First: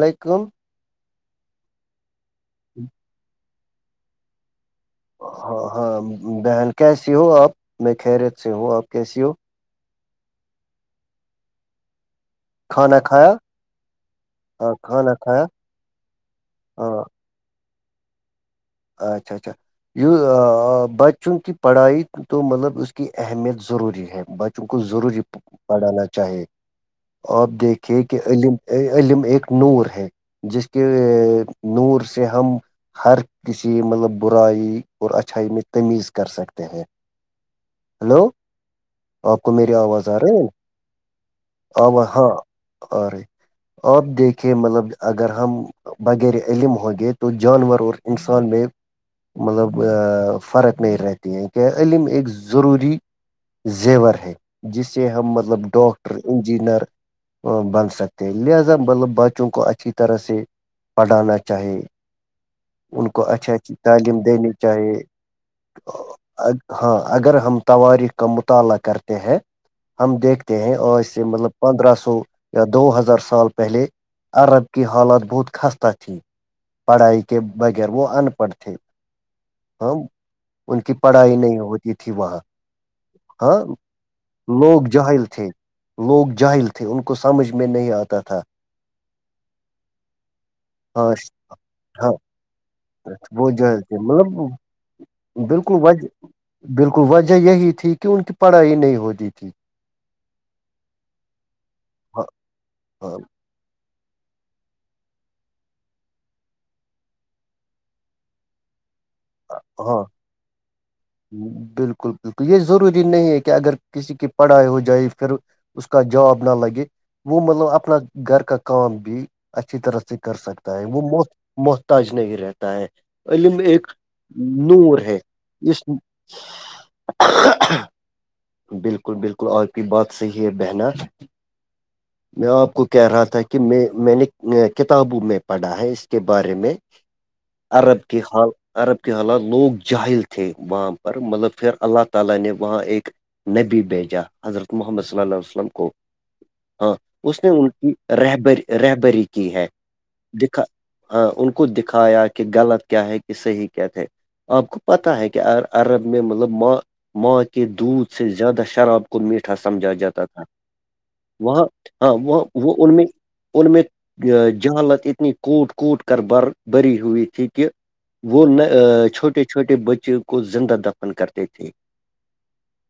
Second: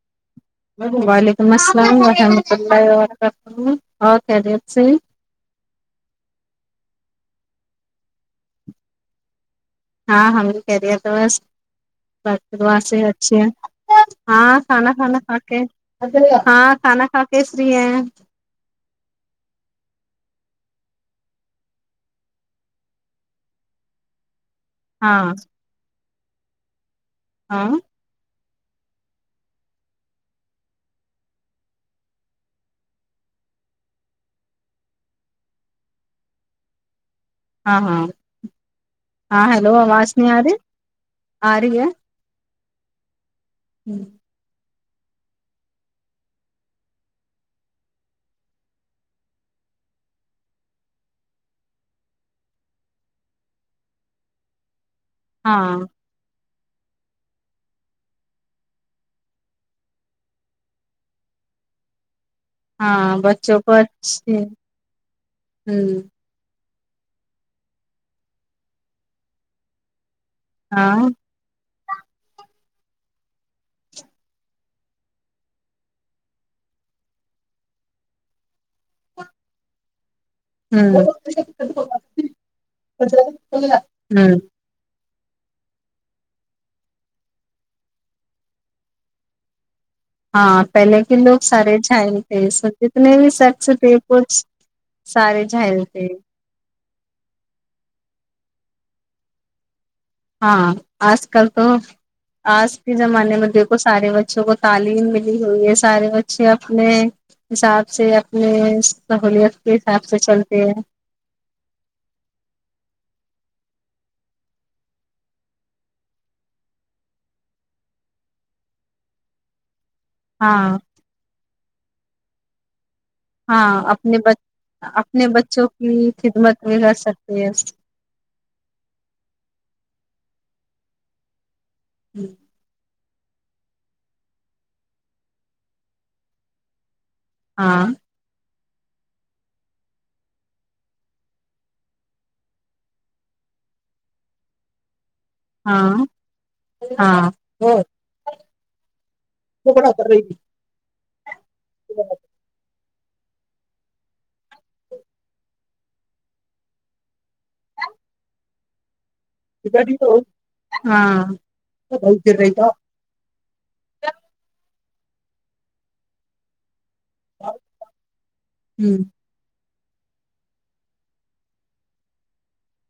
علیکم وعلیکم السلام ورحمۃ اللہ ورکاتہ اور خریت سے ہاں ہاں بہن کیسی ہو آپ میں خریت سے ہوں آپ کیسی ہو ہاں ہم نے کہہ دیا تو بس بس وا سے کھانا کھایا اچھے ہاں کھانا کھانا کھا کے ہاں کھانا کھا کے کیس رہ ہے [unintelligible] اچھا اچھا ی بچوں کی پڑھائی تو مطلب اس کی اہمیت ضروری ہے کو ضروری ہاں پڑھانا چاہے اپ ہاں دیکھیں کہ کہ ع علم ایک نور ہے [unintelligible] جس کے نور سے ہم ہر کسی مطلب برائی اور اچھائی میں تمیز کر سکتے ہیں ہاں ہاں ہلو آپ کو میری آواز آ رہی ہے آ رہی آو ہاں [unintelligible] ارے ہے آپ دیکھ [unintelligible] کہ مطلب اگر ہم بغیر علم ہوں گے تو جانور اور انسان میں مطلب فرق نہیں رہتی ہیں کہ علم ایک ضروری زیور ہے جس سے ہم ہاں مطلب ڈاکٹر انجینئر [inaudible] ان ہاں کو اچھی بچوں کو اچھی تعلیم دینی چاہیے ہوں ہاں اگر ہم تاریخ کا مطالعہ کرتے ہیں ہم دیکھ کہیں ہاں اور اس سے مطلب پندرہ سو یا دو ہزار سال پہلے عرب کی حالات بہت خستہ تھی پڑھائی کے بغیر وہ ان پڑھ تھے ہم ان کی ہوں پڑھائی نہیں ہوتی تھی وہاں ہاں ہوں لوگ جاہل تھے لوگ جاہل تھے ان کو سمجھ میں نہیں آتا تھا ہاں پہلے ہاں کے لوگ سارے ہاں جل تھے س جتنے بھی وہ شخص جاہل تھے وہ مطلب سارے بالکل جھل تھے وجہ بالکل وجہ یہی تھی کہ ان کی پڑھائی نہیں ہوتی تھی ہاں آج کل تو ہاں آج کے ہاں زمان م [unintelligible] کو سارے بچوں کو تعلیم ملی ہوئی ہے سارے بچے اپنے حساب سے اپنے سہولیت کے ہاں حساب سے چلتے ہیں بالکل بالکل یہ ضروری نہیں ہے کہ اگر کسی کی پڑھائی ہو جائے پھر ا اس کا جاب نہ نہ لگے وہ مطلب اپنا گھر کا کام بھی اچھی طرح س [unintelligible] کر سکتا ہاں ہے وہ محت محتاج نہیں رہتا ہے علم ہاں ایک اپنے ب نور ہے اپنے بچوں اس کی خدمت بھی کر سکتے ہیں بالکل بالکل اور کی بات صحیح ہے بہنا میں آپ کو کہہ رہا تھا کہ میں میں نے کتابوں میں پڑھا ہے اس کے بارے میں ہاں عرب [unintelligible] کے حال عرب کے حالات لوگ جاہل تھے وہاں پر مطلب پھر نے وہاں ایک نبی بیجا حضرت محمد ص ال ہاں ہاں اس نے ان کی رہبری رہبری کی ہے دکھا ہاں ان کو خ دکھایا کہ غلط کیا ہے کہ صحیح کیا تھے آپ کو پتہ ہے کہ عرب میں مطلب ماں ماں کے دودھ سے زیادہ شراب کو میٹھا سمجھا جاتا تھا ہاں وہاں ہاں وہ وہ ان میں [unintelligible] ان میں جہالت اتنی کوٹ کوٹ کر ب بری ہوئی تھی تھی کہ وہ چھوٹے چھوٹے بچے کو زندہ دفن کرتے تھے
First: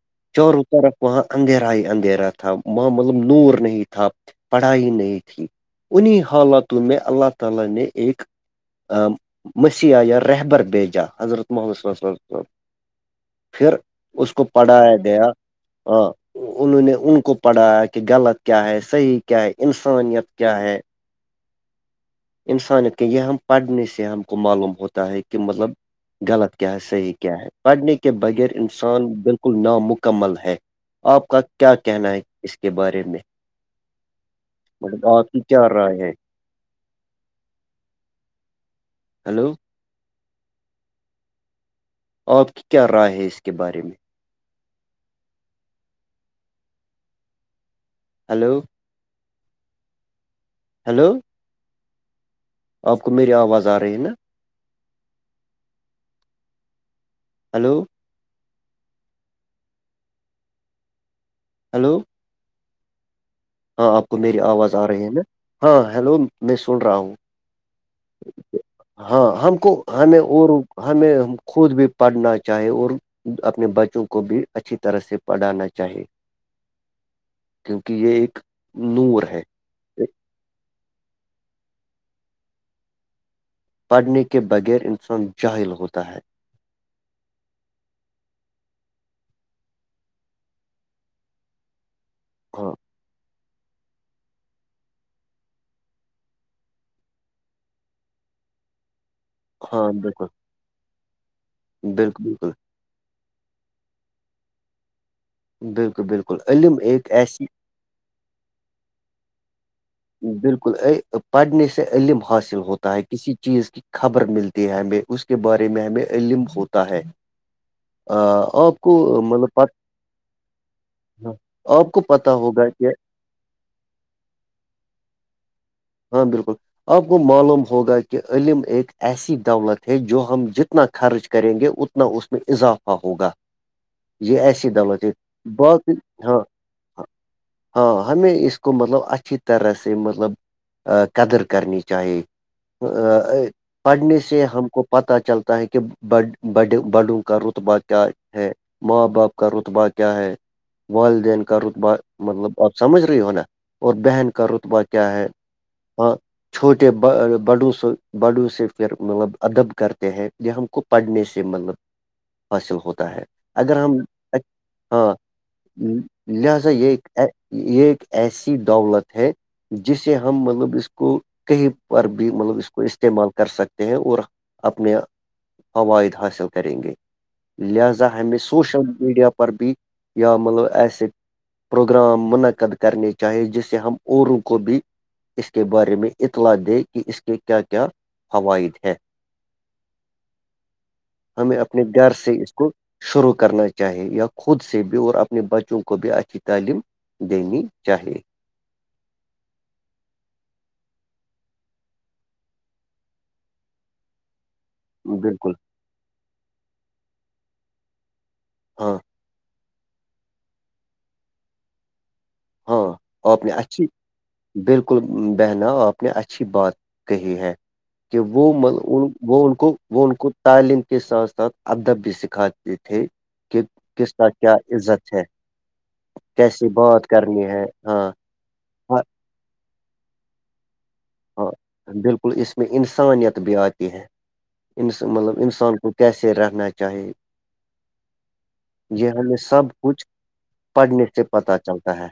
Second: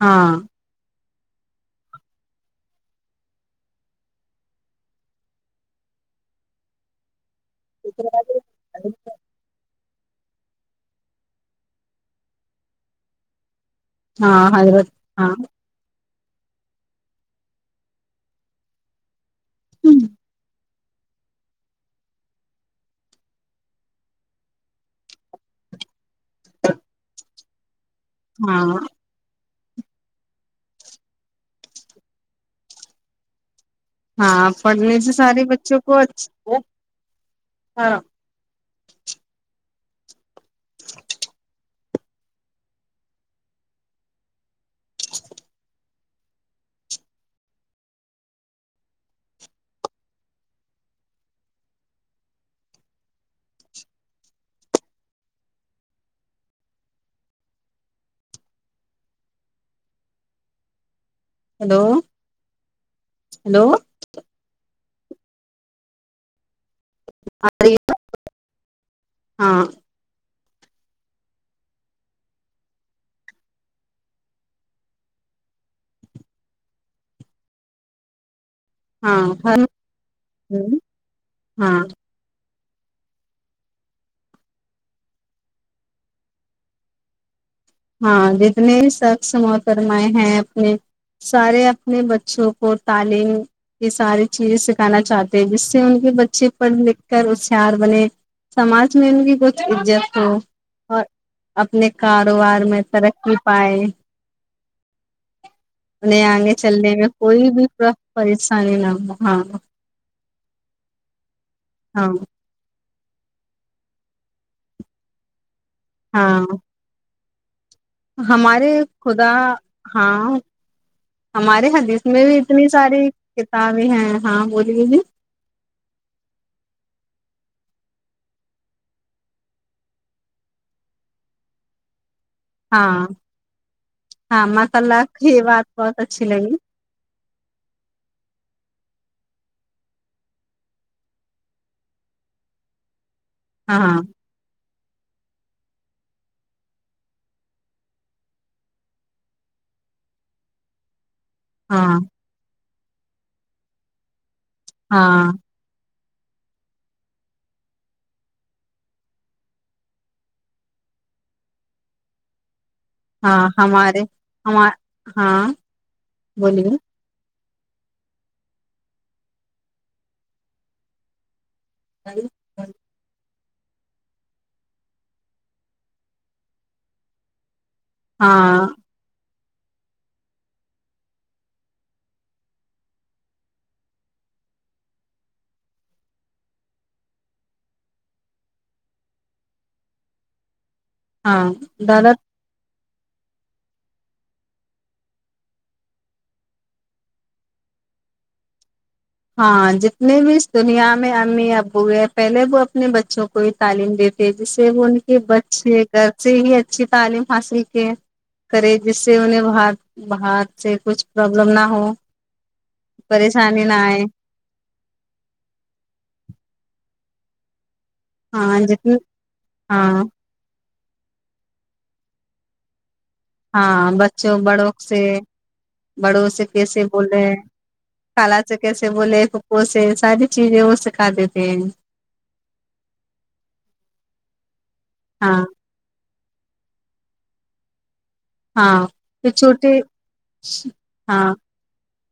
ہاں چاروں طرف وہاں اندھیرا ہی اندھیرا تھا وہب نور نہیں تھا پڑھائی نہیں تھی انہیں حالاتوں میں اللہ ت تل نے ایک [unintelligible] مسیح یا رہبر بیچا حضرت محمدب پھر اس کو ہاں ہاں حضرت پڑھایا گیا ہاں ہ انہوں نے ان کو پڑھایا کہ کہ غلط کیا ہے صحیح کیا ہے انسانیت کیا ہے انسانیت کے یہ ہم پڑھنے سے ہم کو معلوم ہوتا ہے کہ مطلب غلط کیا ہے صحیح کیا ہے پڑھنے کے بغیر ہاں انسان بالکل نامکمل ہے آپ کا کیا کہنا ہے اس کے بارے میں ہاں پڑھنے مطلب سے آپ کی سارے کیا بچوں کو رائے ہے اچ ہ ہلو آپ کی کیا رائے ہے اس کے بارے میں ہلو ہیلو آپ کو میری آواز آ رہی ہے نا ہلو ہیلو ہلو ہیلو آپ کو میری آواز آ رہی ہے نا ہاں ہیلو میں سن رہا ہوں ا ہاں ہم کو ہمیں اور ہمیں خود بھی پڑھنا چاہے اور اپنے بچوں کو بھی اچھی طرح سے پڑھانا چاہے کیونکہ یہ ایک ہاں نور ہے ہ ہوں ہاں پڑھنے کے بغیر انسان جاہل ہوتا ہے ہاں جتنے شخص موترمائے ہیں اپنے سارے اپنے بچوں ہاں کو تعلیم یہ ساری چیزیں سکھانا چاہتے ہیں جس سے ان کے بچے پڑھ لکھ کر ہوشیار بنے سماج میں ان کی کچھ ہاں عزت بالکل ہو اور اپنے بالکل بالکل کاروبار میں ترقی پائے بالکل انہیں بالکل آگے علم چلنے میں ایک ایسی کوئی بھی پریشانی نہ ہواں بالکل ا پڑھنے سے علم حاصل ہوتا ہے کسی چیز کی خبر ملتی ہے ہمیں اس کے بارے میں ہمیں علم ہاں ہوتا ہے آ، ہمارے آپ کو خدا مطلب پ ہاں ہمارے آپ کو حدیث میں پتا بھی ہوگا اتنی کہ ساری کتابیں ہیں ہاں بولیے جی ہاں بالکل آپ کو معلوم ہوگا کہ علم ایک ایسی دولت ہے جو ہم جتنا خرچ کریں گے اتنا ن اس میں ہاں اضافہ ہوگا یہ ہاں ایسی ماشاء اللہ دولت ہے کی یہ بات باقی بہت اچھی ہاں لگی ہاں ہمیں اس کو مطلب اچھی طرح سے مطلب قدر کرنی چاہیے ہاں پڑھنے سے ہم کو پتہ چلتا ہے کہ ب ب بڈوں کا رتبہ کیا ہے ماں باپ کا رتبہ کیا ہے والدین کا کا رتبہ ہاں مطلب آپ سمجھ رہی ہو نا اور بہن کا رتبہ کیا ہے ہاں ہاں چھوٹے ب بڑو سے بڑو سے پھر مطلب ادب کرتے ہیں یہ ہم کو پڑھنے سے مطلب حاصل ہوتا ہے ہاں اگر ہم ہمارے ا ہم ہاں لہذا بولیے یہ یہ ایک ایسی دولت ہے جسے ہم مطلب اس کو کہیں اور بھی مطلب اس کو استعمال کر سکتے ہیں اور اپنے فوائد حاصل کریں گے لہذا ہمش ہاں سوشل میڈیا پر بھی یا مطلب ایسے پروگرام منعقد کرنے چاہی جس سے ہم اوروں کو بھی اس کے بارے میں اطلاع دے کہ اس کے کیا کیا فوائد ہیں ہاں ہمیں اپنے گھر دولت سے اس کو شروع کرنا چاہی یا خود سے بھی اور اپنے بچوں کو بھی اچھی تعلیم دینی چاہیے ہاں جتنے بھی اس دنیا میں امی ابو ہے پہلے وہ اپنے بچوں کو بھی تعلیم دیتے جس سے وہ ان کے بالکل بچے گھر سے ہی اچھی تعلیم حاصل کی کرے ہاں جس سے انہیں بات بات سے کچھ پرابلم نہ ہو ہاں او اپنی پریشانی نہ اچھی آئے بالکل بہنا آپ نے اچھی بات کہی ہے کہ وہ ہاں جتنی وہ ان کو ہاں وہ ان کو تعلیم کے ساتھ ساتھ ادب بھی سکھاتے تھے کہ ہاں کس کا بچوں کیا بڑوں سے عزت ہے بڑوں سے کیسی کیسے بول بات ب کرنی ہے ہاں کال سے کیسے ہاں بولے پھوں سے ساری چیزیں ہو سک ہاں بالکل اس میں انسانیت بھی آتی ہے مطلب ہاں انسان کو کیسے رہنا چاہیے ہاں یہ تو ہمیں سب چھوٹے کچھ پڑھنے سے ہاں پتا چلتا ہے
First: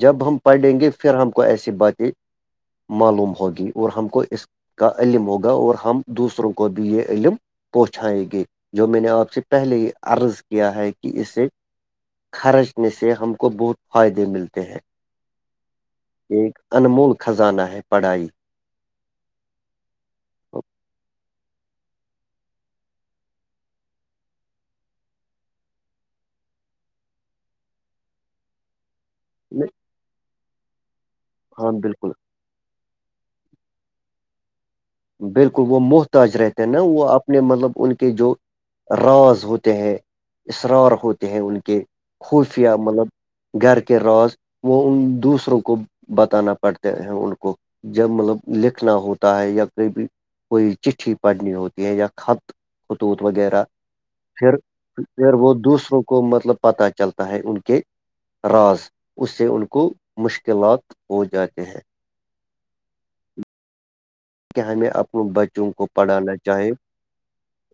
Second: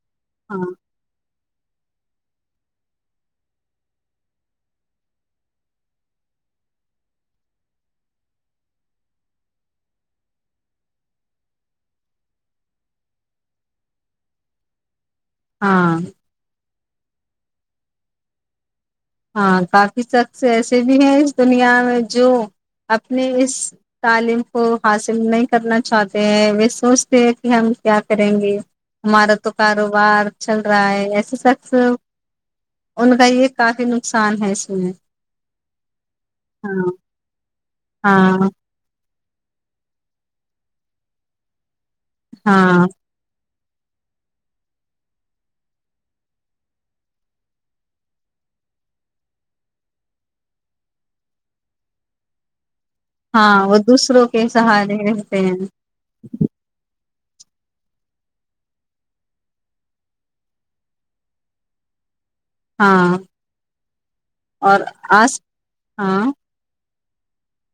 جب ہم ہاں پڑھیں گے پھر ہم کو ایسی باتیں معلوم ہوگی اور ہم کو اس کا علم ہوگا اور ہم دوسروں کو بھی یہ علم پہنچیں گی جو میں نے آپ سے پہلے ہی عرض کیا ہے کہ اسے خرچنے سے ہم کو بہت فائدے ملتے ہیں ہاں ایک انمول خزانہ ہے پڑھائی ہاں کافی شخص ایسے بھی ہیں اس دنیا میں جو اپنے اس تعلیم کو حاصل نہیں کرنا چاہتے ہیں وہ سوچتے ہیں کہ ہم کیا کریں گے ہمارا تو کاروبار چل رہا ہے ایسے ہاں شخص بالکل ان کا یہ کافی نقصان ہے اس میں بالکل وہ محتاج رہتے ہیں نا ہاں وہ اپنے مطلب ان کے جو ہاں راز ہوتے ہیں اسرار ہوتے ہیں ان کے خفیہ ہاں مطلب گھر کے روز وہ ان دوسروں کو بتانا پڑتے ہیں ان کو جب مطلب لکھنا ہوتا ہے یا بھی کوئی چٹی پڑھنی ہوتی ہے یا خط خطوط وغیرہ ہاں وہ دوسروں کے پھر سہارے پھر رہتے وہ ہیں دوسروں کو مطلب پتاہ چلتا ہے ان کے راز اس سے ان کو مشکلات ہو جاتے ہیں ہاں کہ اور ہمیں اپنے آس بچوں کو ہاں پڑھانا چاہے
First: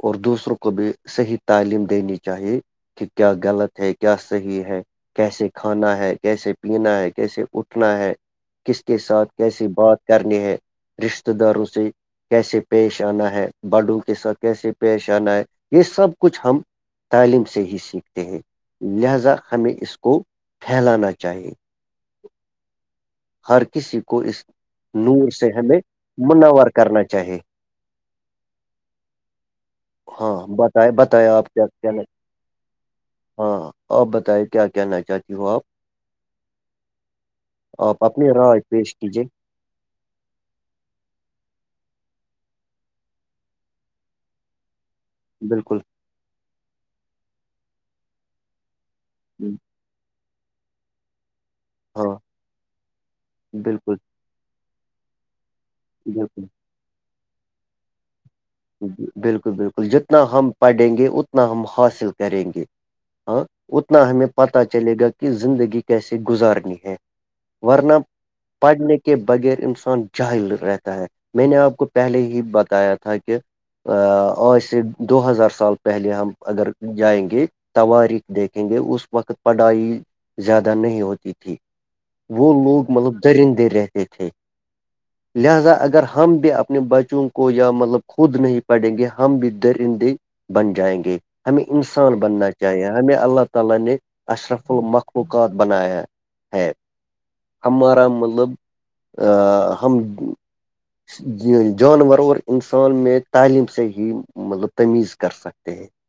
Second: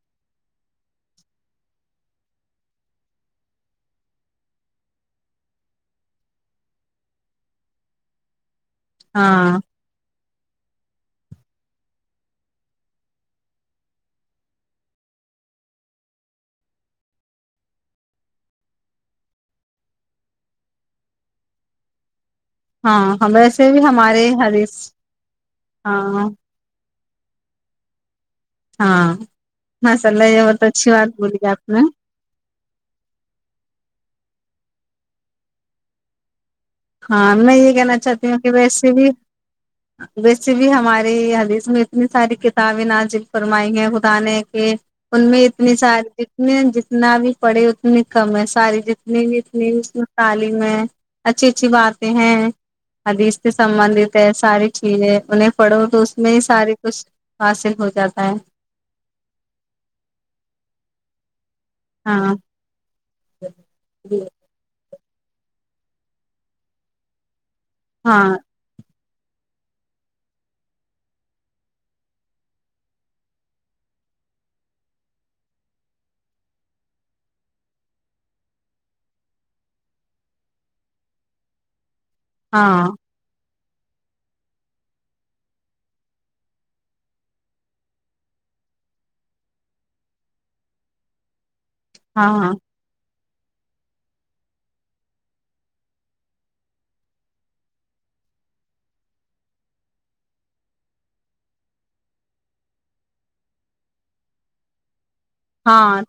اور دوسروں کو بھی صحیح تعلیم دینی چاہیے کہ کیا غلط ہے کیا صحیح ہے کیسے کھانا ہے کیسے پینا ہے کیسے اٹھنا ہے کس کے ساتھ ہاں کیسے بات کرنی ہے رشتے داروں سے کیسے پیش آنا ہے بڈو کے ساتھ کیسے پیش آنا ہے یہ سب کچھ ہم [inaudible] ہاں ہم ہر ویسے بھی کسی کو ہمارے اس حدیث نور سے ہمیں ہاں منور کرنا چاہیے ہاں ہاںسلہ ہاں یہ وہت اچھی بتائے بات بتایا بولی ہے آپ کیا نے کہنا ہاں آپ بتائے کیا کیانا چاہتی ہو آپ ہاں میں یہ کہنا آپ اپنی چاہتی ہوں کہ رائے ویسے پیش بھی کیجے ویسے بھی ہماری حدیث میں اتنی ساری کتابیں ناازل فرمائی ہیں خدا نے کے ان میں اتنی بالکل ساری جتنی جتنا بھی پڑے اتنی کم ہے ساری جنی نہیں اتنی اس میں تعلیم ہے اچھی اچھی باتیں ہاں ہیں ادھی اس سے بالکل سبندت ہے ساری چیزیں انہیں پڑھو تو اس میں ہی بالکل سارے کچھ حاصل ہو جاتا ہے بالکل بالکل جتنا ہم پڑھیں گے اتنا ہم حاصل ہاں کریں گے ہاں اتنا ہمیں پتا چلے گا کہ زندگی کیسے گزارنی ہے ورنب ہاں پڑھنے کے بغیر انسان جاہل رہتا ہے میں نے آپ کو پہلے ہی بتایا تھا کہ آج سے دو ہزار سال پہلے ہم اگر جائیں گے توارق دیکھیں گے اس وقت پڑھائی زیادہ نہیں ہوتی تھی وہ لوگ ہاں مطلب درندے رہتے تھے لہذا اگر ہم بھی اپنے بچوں کو یا مطلب خود نہیں پڑیں گے ہم بھی درندے بن جائیں گے ہمیں انسان بننا ہاں چاہیے ہمیں اللہ تال نے اشرف المخلوقات بنایا ہے ہمارا مطلب ہم جانور اور انسان میں تعلیم سے ہی مطلب تمیز کر سکتے ہاں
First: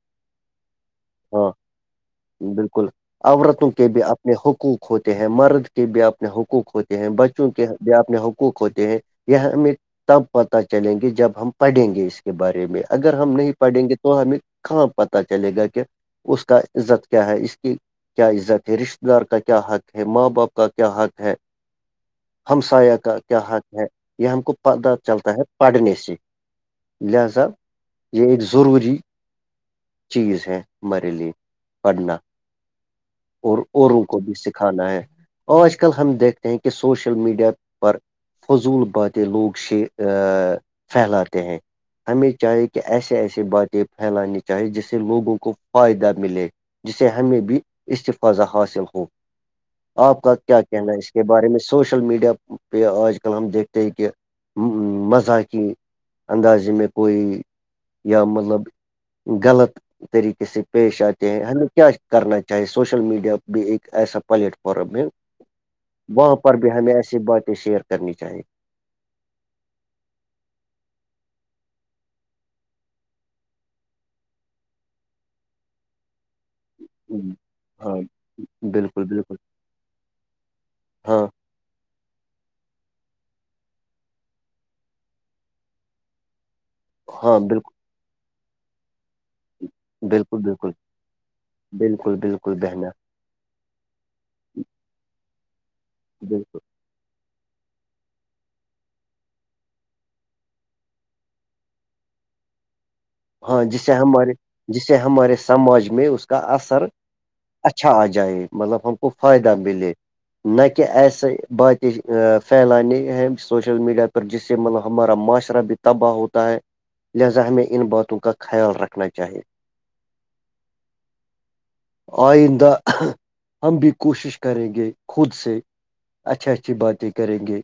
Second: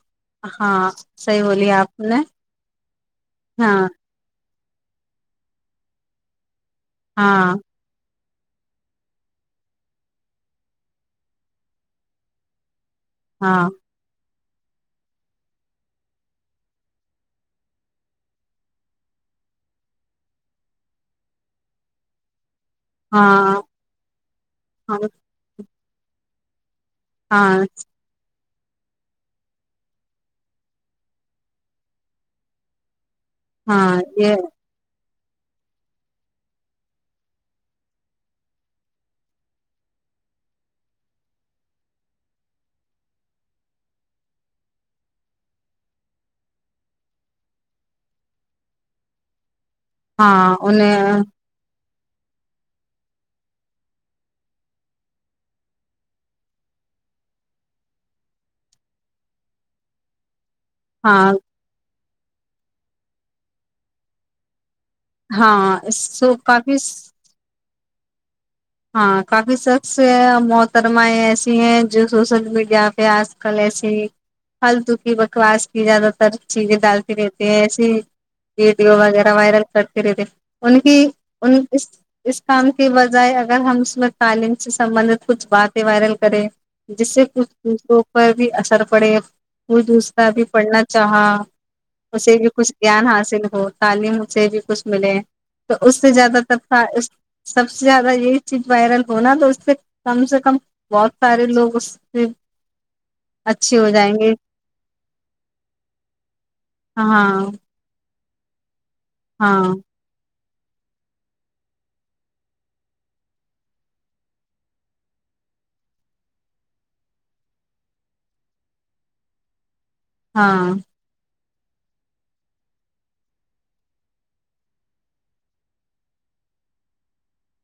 ہاں صحیح ہاں بولیے آپ نے بالکل عورتوں ہاں کے بھی اپنے حقوق ہوتے ہیں مرد کے بھی اپنے حقوق ہوتے ہیں بچوں ہاں کے جو اپنے حقوق ہوتے ہیں یہ ہمیں تب پتہ چلیں گے جب ہم پڑھیں گے اس کے بارے میں اگر ہم نہیں ہاں پڑھیں گے تو ہمیں کہاں پتا چلے گا کہ اس کا عزت کیا ہے اس کی کیا عزت ہے رشتتے دار کا کیا حق ہے ماں باپ کا کیا حق ہے ہمسایہ کا کیا ہاں حق ہے یہ ہم کو پت چلتا ہے پڑھنے سے لہذا ہاں یہ ایک ضروری چیز ہے ہمارے لیے پڑھنا اور ہاں اوروں کو بھی یہ سیک کھانا ہے اور آج کل ہم دیکھتے ہیں کہ سوشل میڈیا پر فضول باتیں لوگ ش پھیلاتے ہیں ہمیں چاہیے کہ ایسے ایسیے باتیں پھیلانی چاہی جس سے لوگوں کو فائدہ ملے جسے ہمیں بھی استفاظہ حاصل ہو آپ کا ہاں کیا کہنا ہے اس انہیں کے بارے میں سوشل میڈیا پہ آج کل ہم دیکھتے ہیں کہ مذا کیی اندازے میں کوئی یا مطلب غلط طریقے سے پیش آتے ہاں ہیں ہمیں کیا کرنا چاہیے سوشل میڈیا بھی ایک ایسا پلیٹ فارم ہے ہاں وہاں سو پر بھی کافی ہمیں ایسی باتیں شیئر کرنی چاہیے ہاں کافی سخص محترمائیں ایسی ہیں جو سوشل میڈیا پہ آج کل ایسی پلتو کی بکواس کی زیادہ تر چیزیں ڈالتی ہوں، رہتی ہیں ایسی ہاں ویڈیو بالکل وغیرہ بالکل وائرل کرتی رہتے ان کی ہاں ان اس اس کام کی بجائے اگر ہم اس میں تعلیم سے سبندت کچھ باتیں وائرل کریں جس سے ہاں کچھ بالکل دوسروں پر بھی اثر پڑے کو دوسرا بالکل بھی بالکل پڑھنا چاہا بالکل اسے بھی بالکل کچھ بہنا گیان حاصل ہو تعلیم سے بھی کچھ ملے ہیں تو اس سے زیادہ تر بالکل سب سے زیادہ یہ چز وائرل ہونا تو اس سے کم سے کم بہت سارے لوگ اس ہاں اچھے ہو جسے جائیں ہمارے گے جسے ہمارے سماج میں اس کا اثر اچھا ہاں اچھا آ جائے مطلب ہم کو فائدہ ہاں ملے نہ کہ ایسے باتیں پھیلانے ہیں سوشل میڈیا پر جس سے مطلب ہمارا معاشرہ بھی تباہ ہوتا ہے لہذا ہمیں ان باتوں کا خیال رکھنا چاہیے ہاں آئندہ ہم بھی کوشش کریں گے خود سے اچھا اچھی باتیں کریں گے